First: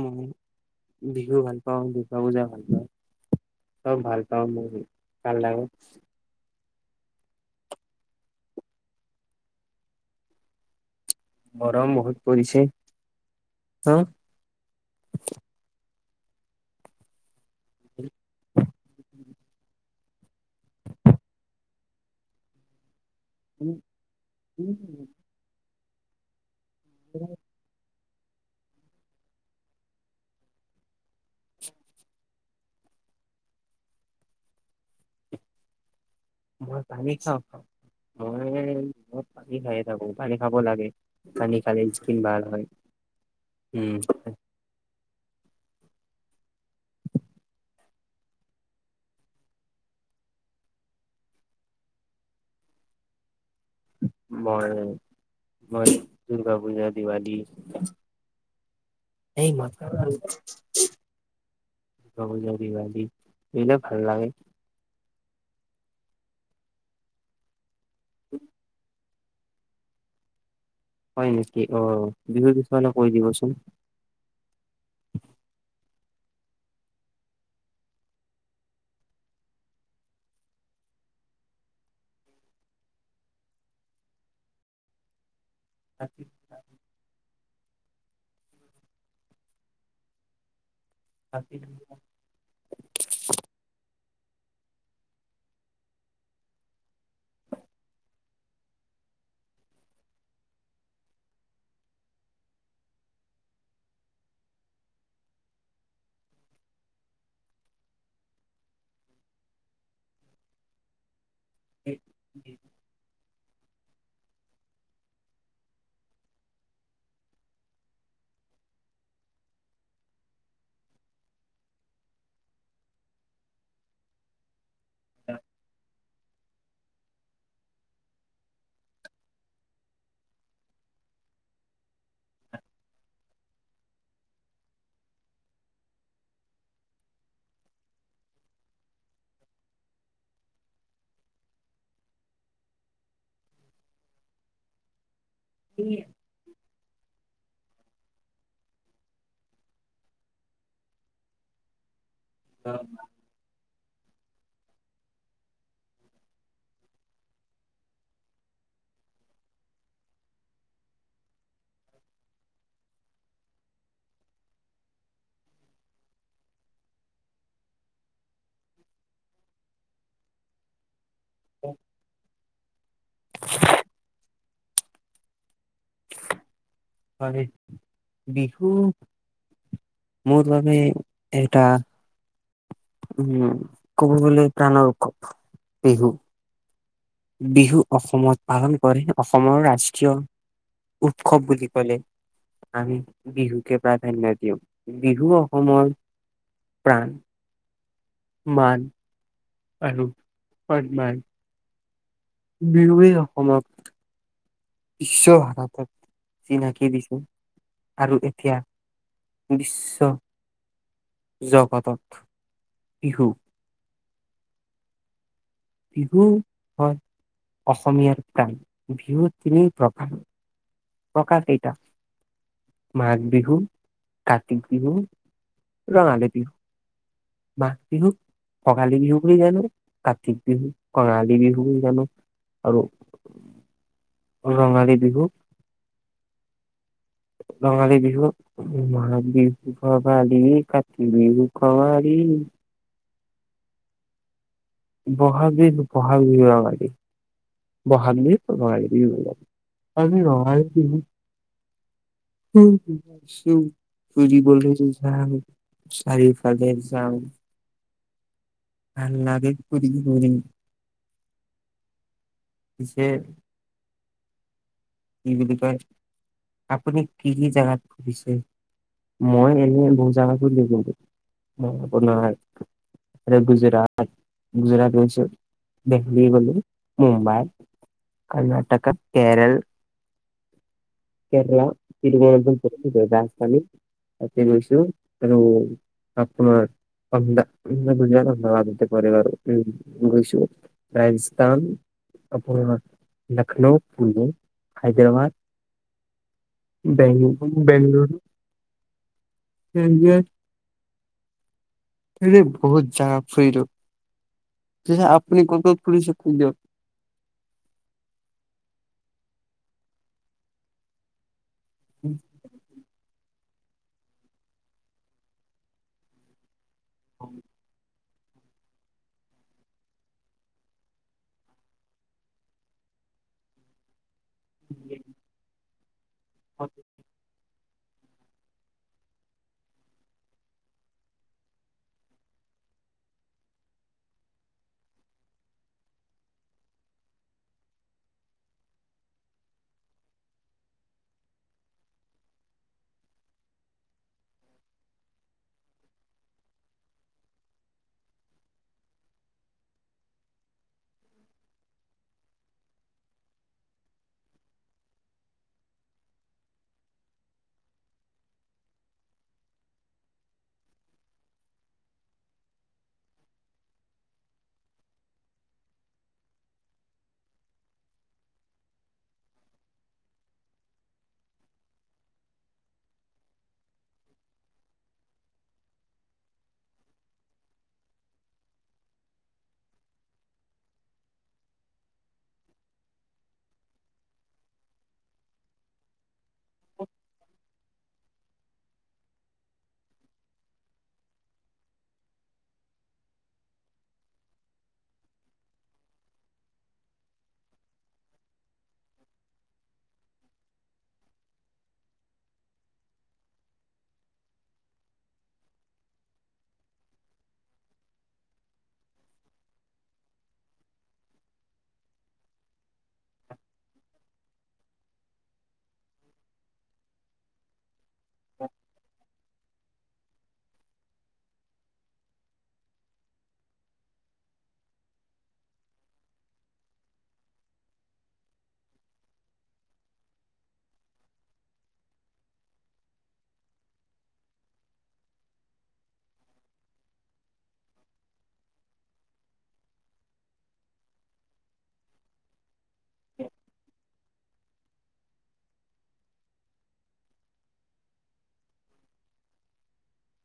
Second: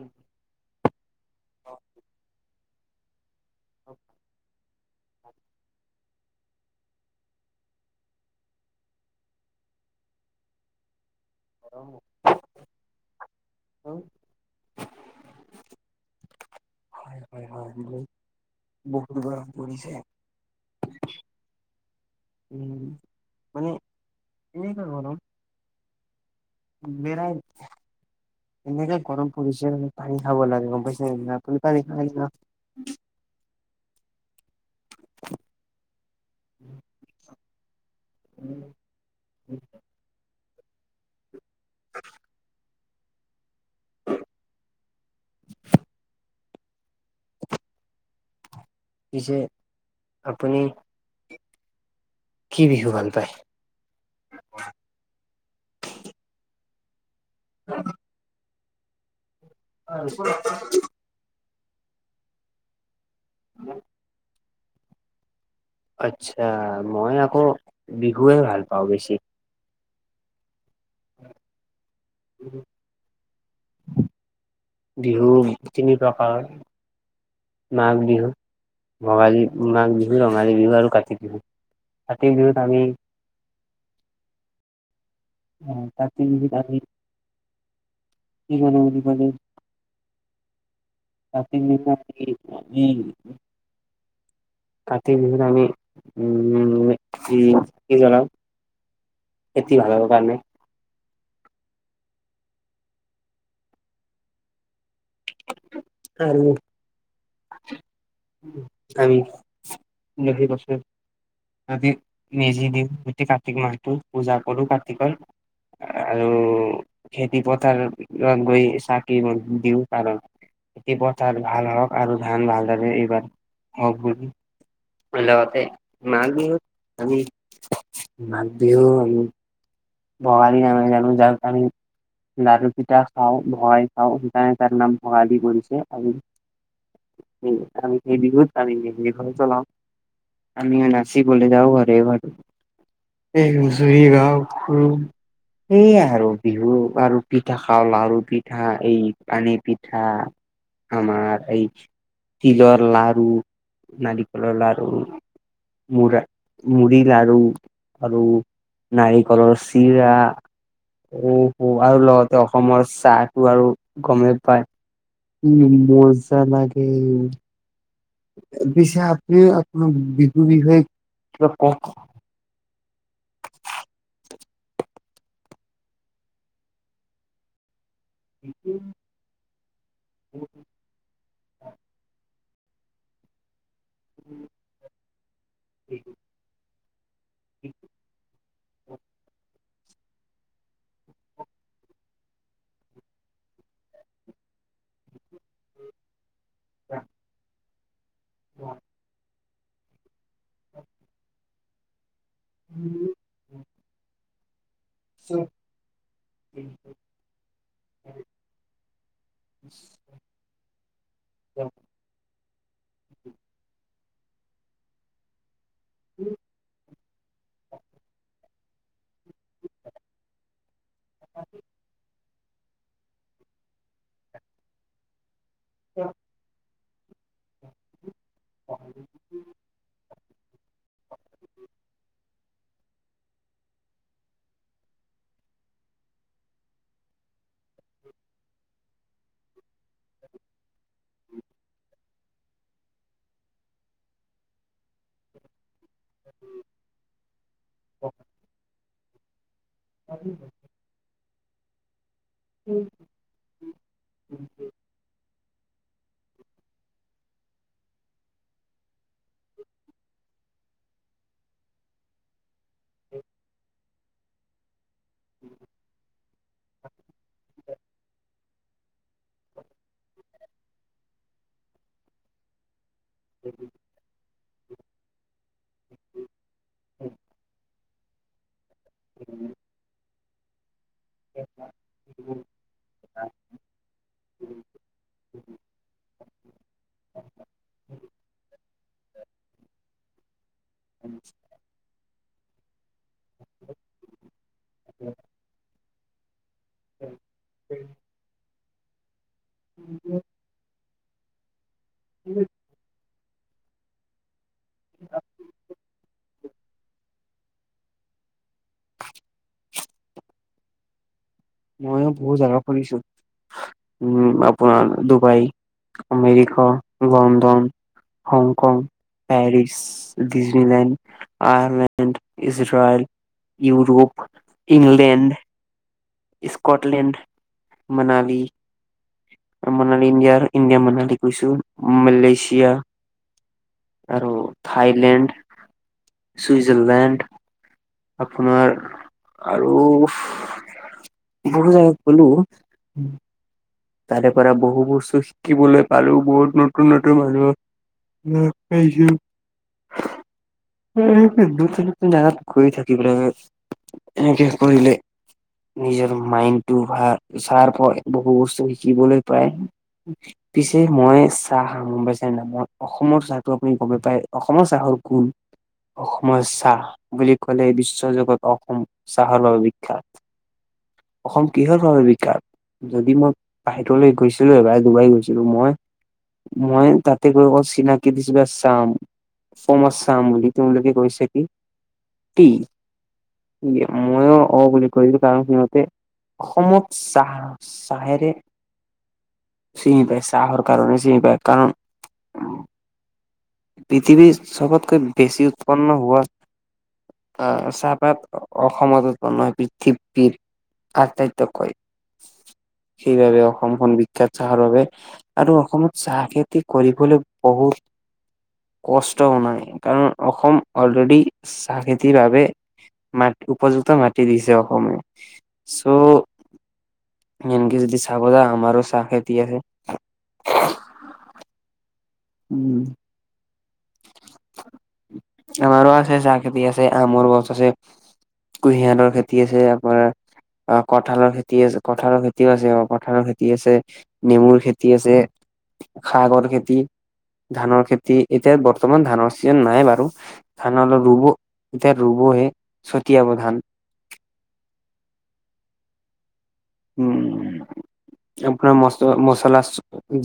উন বিহু ভাল পাওঁ, দুৰ্গা পূজা ভাল পাওঁ, চব ভাল পাওঁ মই। ভাল লাগে। গৰম হয় বহুত পৰিছে, হা, হয়। হয় -হয় বহুত, বহুত গৰম পৰিছে । উম, মানে এনেকুৱা গৰম, বেৰাই, এনেকে গৰম পৰিছে মানে পানী খাব লাগে গম পাইছে নেনাই আপুনি পানী খায় না? মই পানী খাওঁ। মই পানী খাইয়ে থাকো, পানী। খাব লাগে। পানী খালে স্ক্ৰিন ভাল হয়। উম, [unintelligible] পিছে আপুনি? কি বিহু ভাল পায়? মই, মই দুৰ্গা পূজাত, দিৱালী, সেইমতে কাৰো আৰু। হ'ব যদি ভাবী। এনে ভাল লাগে। আচ্ছা মই আকৌ বিহুৱে ভাল পাওঁ বেছি। হ'য় নেকি অ বিহু পিছুৱালে কৈ দিবচোন। প্ৰকাৰ মাঘ বিহু, ভোগালী, মাঘ বিহু, ৰঙালী বিহু আৰু কাতি বিহু । কাতি বিহুত আমি। অ তাত তুমি যদি আহি। কি জনা আজি কালিৰ । কাতি বিহু আহি আছে। ইও কাতি বিহুত আমি উম মে উম চাকি জ্বলাম । এটি ভালৰ কাৰণে। আৰু আমি বহু বছৰ আজি মেজি দিওঁ। গোটেই কাৰ্তিক মাহটো পূজা কৰোঁ। কাৰ্তিকৰ আৰু খেতি পথাৰ গৈ চাকি দিওঁ কাৰণ। খেতি পথাৰ ভাল হওঁক আৰু ধান ভালদৰে এইবাৰ হওঁক বুলি। লগতে মাঘ বিহুত আমি মাঘ বিহু আমি। ভোগালী নামে জানো যাক আমি লাৰু পিঠা খাওঁ ভগাই খাওঁ ।সেইকাৰণে তাৰ নাম ভোগালী কৰিছে ।আমি সেই বিহুত আমি মেজিক ঘৰ জলাও ।আমি নাচিবলৈ যাওঁ ঘৰে ঘৰে এই হুচৰি গাওঁ। উম। সেইয়াই আৰু বিহু আৰু। পিঠা খাওঁ লাৰু পিঠা, এই পানী পিঠা, আমাৰ এই। তিলৰ লাৰু। নাৰিকলৰ লাৰু, মুড়া মুড়ি লাৰু, আৰু নাৰিকল। ঘৰৰ চিৰা ও হু আৰু লগতে অসমৰ চাহটো আৰু গমেই পায়। উম মজা লাগে। পিছে আপুনি আপোনাৰ বিহু বিষয়। কিবা ক'ক আকৌ। হয়। বিহু মোৰ বাবে এটা। উম। ক'ব গ'লে প্ৰাণৰ উৎসৱ বিহু। বিহু অসমত। পালন কৰে অসমৰ ৰাষ্ট্ৰীয় উৎসৱ বুলি ক'লে আমি বিহুকে প্ৰাধান্য দিওঁ বিহু অসমৰ। প্ৰাণ। মান। আৰু। সন্মান। বিহুৱে অসমক। বিশ্ব ভাৰতত চিনাকি দিছো আৰু এতিয়া বিশ্বৰ। জগতত। বিহু। বিহু হয় অসমীয়াৰ প্ৰাণ। বিহু তিনি প্ৰকাৰ। প্ৰকাৰ কেইটা। মাঘ বিহু, কতি বিহু। ৰঙালী বিহু। মাঘ বিহুত। কঙালী বিহু বুলি জানো কাতিক। বিহু কঙালী বিহু বুলি জানো আৰু ৰঙালী বিহু। ৰঙালী বিহু মাঘ বিহু ভোগালী, কাতি বিহু কঙালি। ব'হাগ বিহুত। ব'হাগ বিহু ৰঙালী বিহু। ব'হাগ বিহু ৰঙালী। হেৰি বিলাক। আমি ৰঙালী বিহুত। সৌ সিবাট চো তুজিবলে যে যাঙ। চাৰিওফালে যায়, নাচিম ঘূৰি ঘূৰি। যে। কি বুলি কয়। আপুনি কি কি জেগাত ঘুৰিছে মই এনে বোজা বলে, জোগা মই ওপৰত নাই। গুজৰাত। গুজৰাট গৈছোঁ দেল্লী গলোঁ, গলো মুম্বাই, কৰ্ণাটক। কেৰেল। কেৰলা তিৰুৱনপুৰ ৰাজস্থানী কছো ত আপোন অধন্ধ গুজৰাাত অমবাদতে কৰোৰ গৈছো ৰাজজস্থান। আপোৰ লক্ষ্নৌ পূৰ্বী। হাইদৰাবাদ। বেং বেংলৰু। হকিয়ে। স বহুত যাম। ফ্ৰীটো। আপনি ক'ত খুলিছে খ। [inaudible] মইয়ো বহুত জাগাত শুনিছো। উম আপোনাৰ Dubai, America. London. Hong Kong, Paris, Disneyland, Ireland, Israel, Europe, England. Scotland. Manali. Manali ইণ্ডিয়াৰ ইণ্ডিয়া মনালী কৈছো মালয়েছিয়া আৰু থাইলেণ্ড, চুইজাৰলেণ্ড, আপোনাৰ আৰু বহুত জোগাত গলো, তাৰে পৰা বহু বস্তু শিকিবলৈ পালো বহুত নতুন নতুন মানুহ লগ পাইছো নতুন নতুন জাগাত গৈ থাকিবলৈ এনেকে কৰিলে নিজৰ মাইণ্ডটো ভ চাফ হয় বহু বস্তু, শিকিবলৈ পায় পিছে মই চাহ গমাইছ ন মই অসমৰ চাহটো আপুনি গম পাই অসমৰ চাহৰ গোন অসমৰ চাহ বুলি কলে বিশ্ব যুগত অসম চাহৰ বাবে বিখ্যাত অসম কিহৰ বাবে বিখ্যাত যদি মই, বাহিৰলৈ গৈছিলো এবাৰ ডুবাই গৈছিলো মই মই তাতে গৈ আকৌ চিনাকি দিছো চাম কমত চাম বুলি তেওঁলোকে কৈছে কি কি মইও অ বুলি কৈছিলো কাৰণ সিহঁতে। অসমত চাহ, চাহেৰে। চিনি পায় চাহৰ কাৰণে চিনি পায় কাৰণ, পৃথিৱীৰ চবতকৈ বেছি উৎপন্ন হোৱা আহ চাহপাত অসমত উৎপন্ন হয় পৃথিৱীৰ আটাইতকৈ সেইবাবে অসমখন বিখ্যাত চাহৰ বাবে আৰু অসমত চাহ খেতি কৰিবলৈ বহুত। কষ্টও নাই কাৰণ অসম অলৰেডি চাহ খেতিৰ বাবে মাট উপযুক্ত মাটি দিছে অসমে চ' এনেকে যদি। চাব যা অমাৰো চাহ খেতি আছে। উম। আমাৰো আছে চাহ খেতি আছে আমৰ গছ আছে কুঁহিয়াৰৰ খেতি আছে তাৰপৰা আহ কঠালৰ খেতি আছে কঠালৰ খেতিও আছে অ কঠালৰ খেতি আছে নেমুৰ খেতি আছে শাগৰ খেতি ধানৰ খেতি। এতিয়া বৰ্তমান ধানৰ ছিজন নাই বাৰু ধান অলপ ৰুব এতিয়া ৰুবহে ছটিয়াব ধান। উম আপোনাৰ মচ মচলা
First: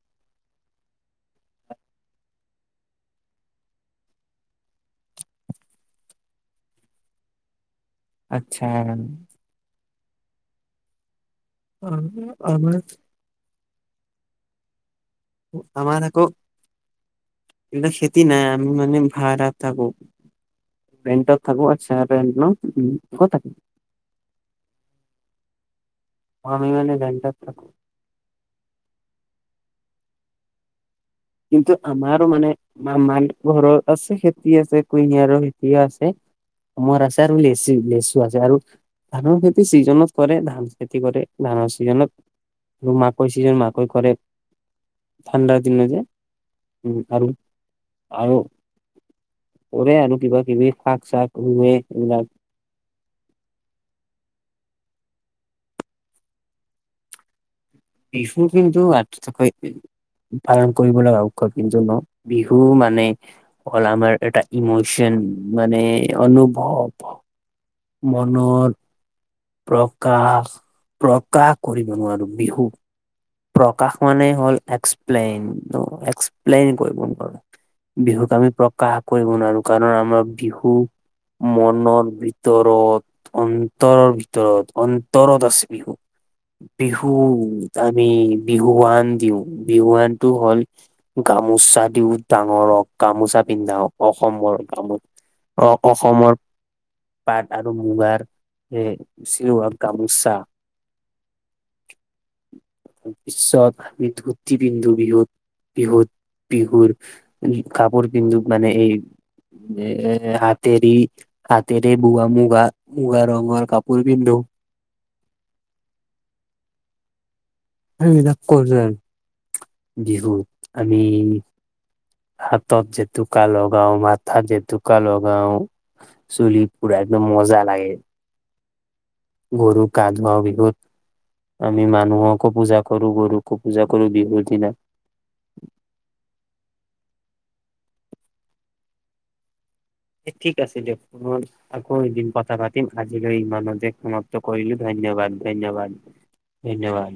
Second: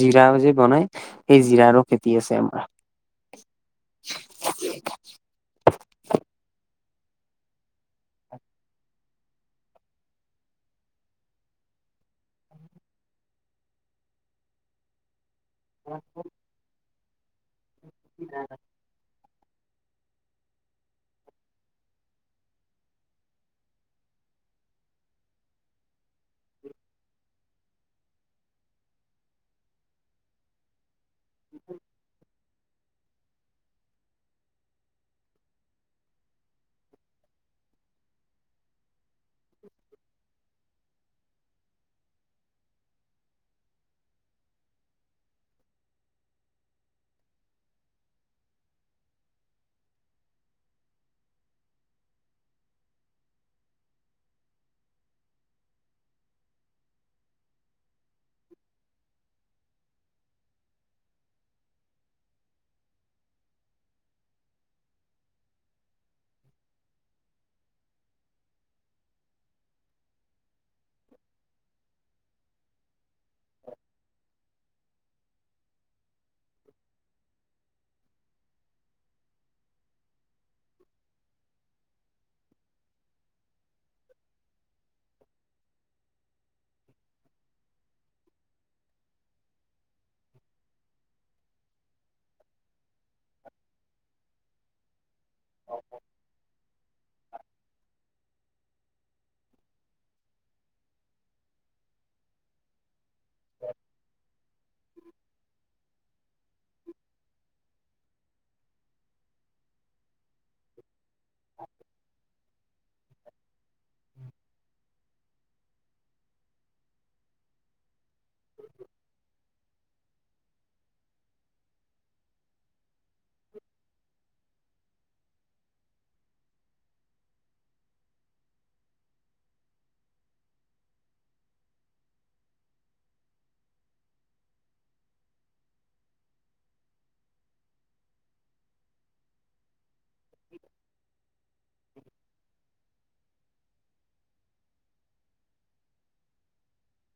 জিৰা যে বনাই সেই জিৰাৰো খেতি আছে আমাৰ। আচ্ছা। অ আমাৰ। আমাৰ আকৌ। এইিলাক খেতি নাই আমি মানে ভাড়াত। থাকো ৰেণ্টট থাকো আৰু চ পে ন উ থাক আমি মানে ৰৰেণ্টত থাকো। কিন্তু আমাৰো মানে মাৰ ঘৰৰত আছে খেতি আছে কুহিয়াইৰ খেতি আছে আমৰ আছে আৰু লেচু লেচু আছে আৰু ধানৰ খেতি চিজনত কৰে ধান খেতি কৰে ধানৰ চিজনত আৰু মাকৈ চিজন মাকৈ কৰে ঠাণ্ডাৰ দিনত যে, উম, ।আৰু আৰু কৰে আৰু কিবা কিবি শাক চাক ৰুৱে সেইবিলাক। বিহু কিন্তু আটতকৈ পালন কৰিবলৈ অঁ কিন্তু ন বিহু মানে হল আমাৰ এটা ইমচন মানে অনুভৱ। মনত। প্ৰকাশ প্ৰকাশ কৰিব নোৱাৰোঁ বিহু। প্ৰকাশ মানে হ'ল এক্সপ্লেইন এক্সপ্লেইন কৰিব নোৱাৰো বিহুক আমি প্ৰকাশ কৰিব নোৱাৰো কাৰণ আমাৰ বিহু মনৰ ভিতৰত অন্তৰৰ ভিতৰত অন্তৰত আছে বিহু বিহু, আমি বিহুৱান দিও বিহুৱানতটো হ'ল গামোচা দিও ডাঙৰক গামোচা পিন্ধাওক অসমৰ গামোচা। অঁ অসমৰ। পাট আৰু মুগাৰ চিলোৱা গামোচা। তাৰ পিছত আমি ধুতি পিন্ধো বিহুত বিহুত বিহুৰ কাপোৰ পিন্ধো মানে এই এ হাতেৰি। হাতেৰে বুৱা মুগা। মুগা ৰঙৰ কাপোৰ পিন্ধো। বিলাক কৰো আৰু বিহুত, আমি হাতত জেতুকা লগাওঁ মাথাত জেতুকা লগাও, চুলি পুৰা একদম মজা লাগে। গৰুক গা ধুৱা বিহুত আমি মানুহকো পূজা কৰো, গৰুকো পূজা কৰো বিহুৰ দিনা। ঠিক আছে দিয়ক, আকৌ এইদিন কথা পাতি। আজিলৈ ই মানতে সমাপ্ত কৰিলো ধন্যবাদ ধন্যবাদ ধন্যবাদ।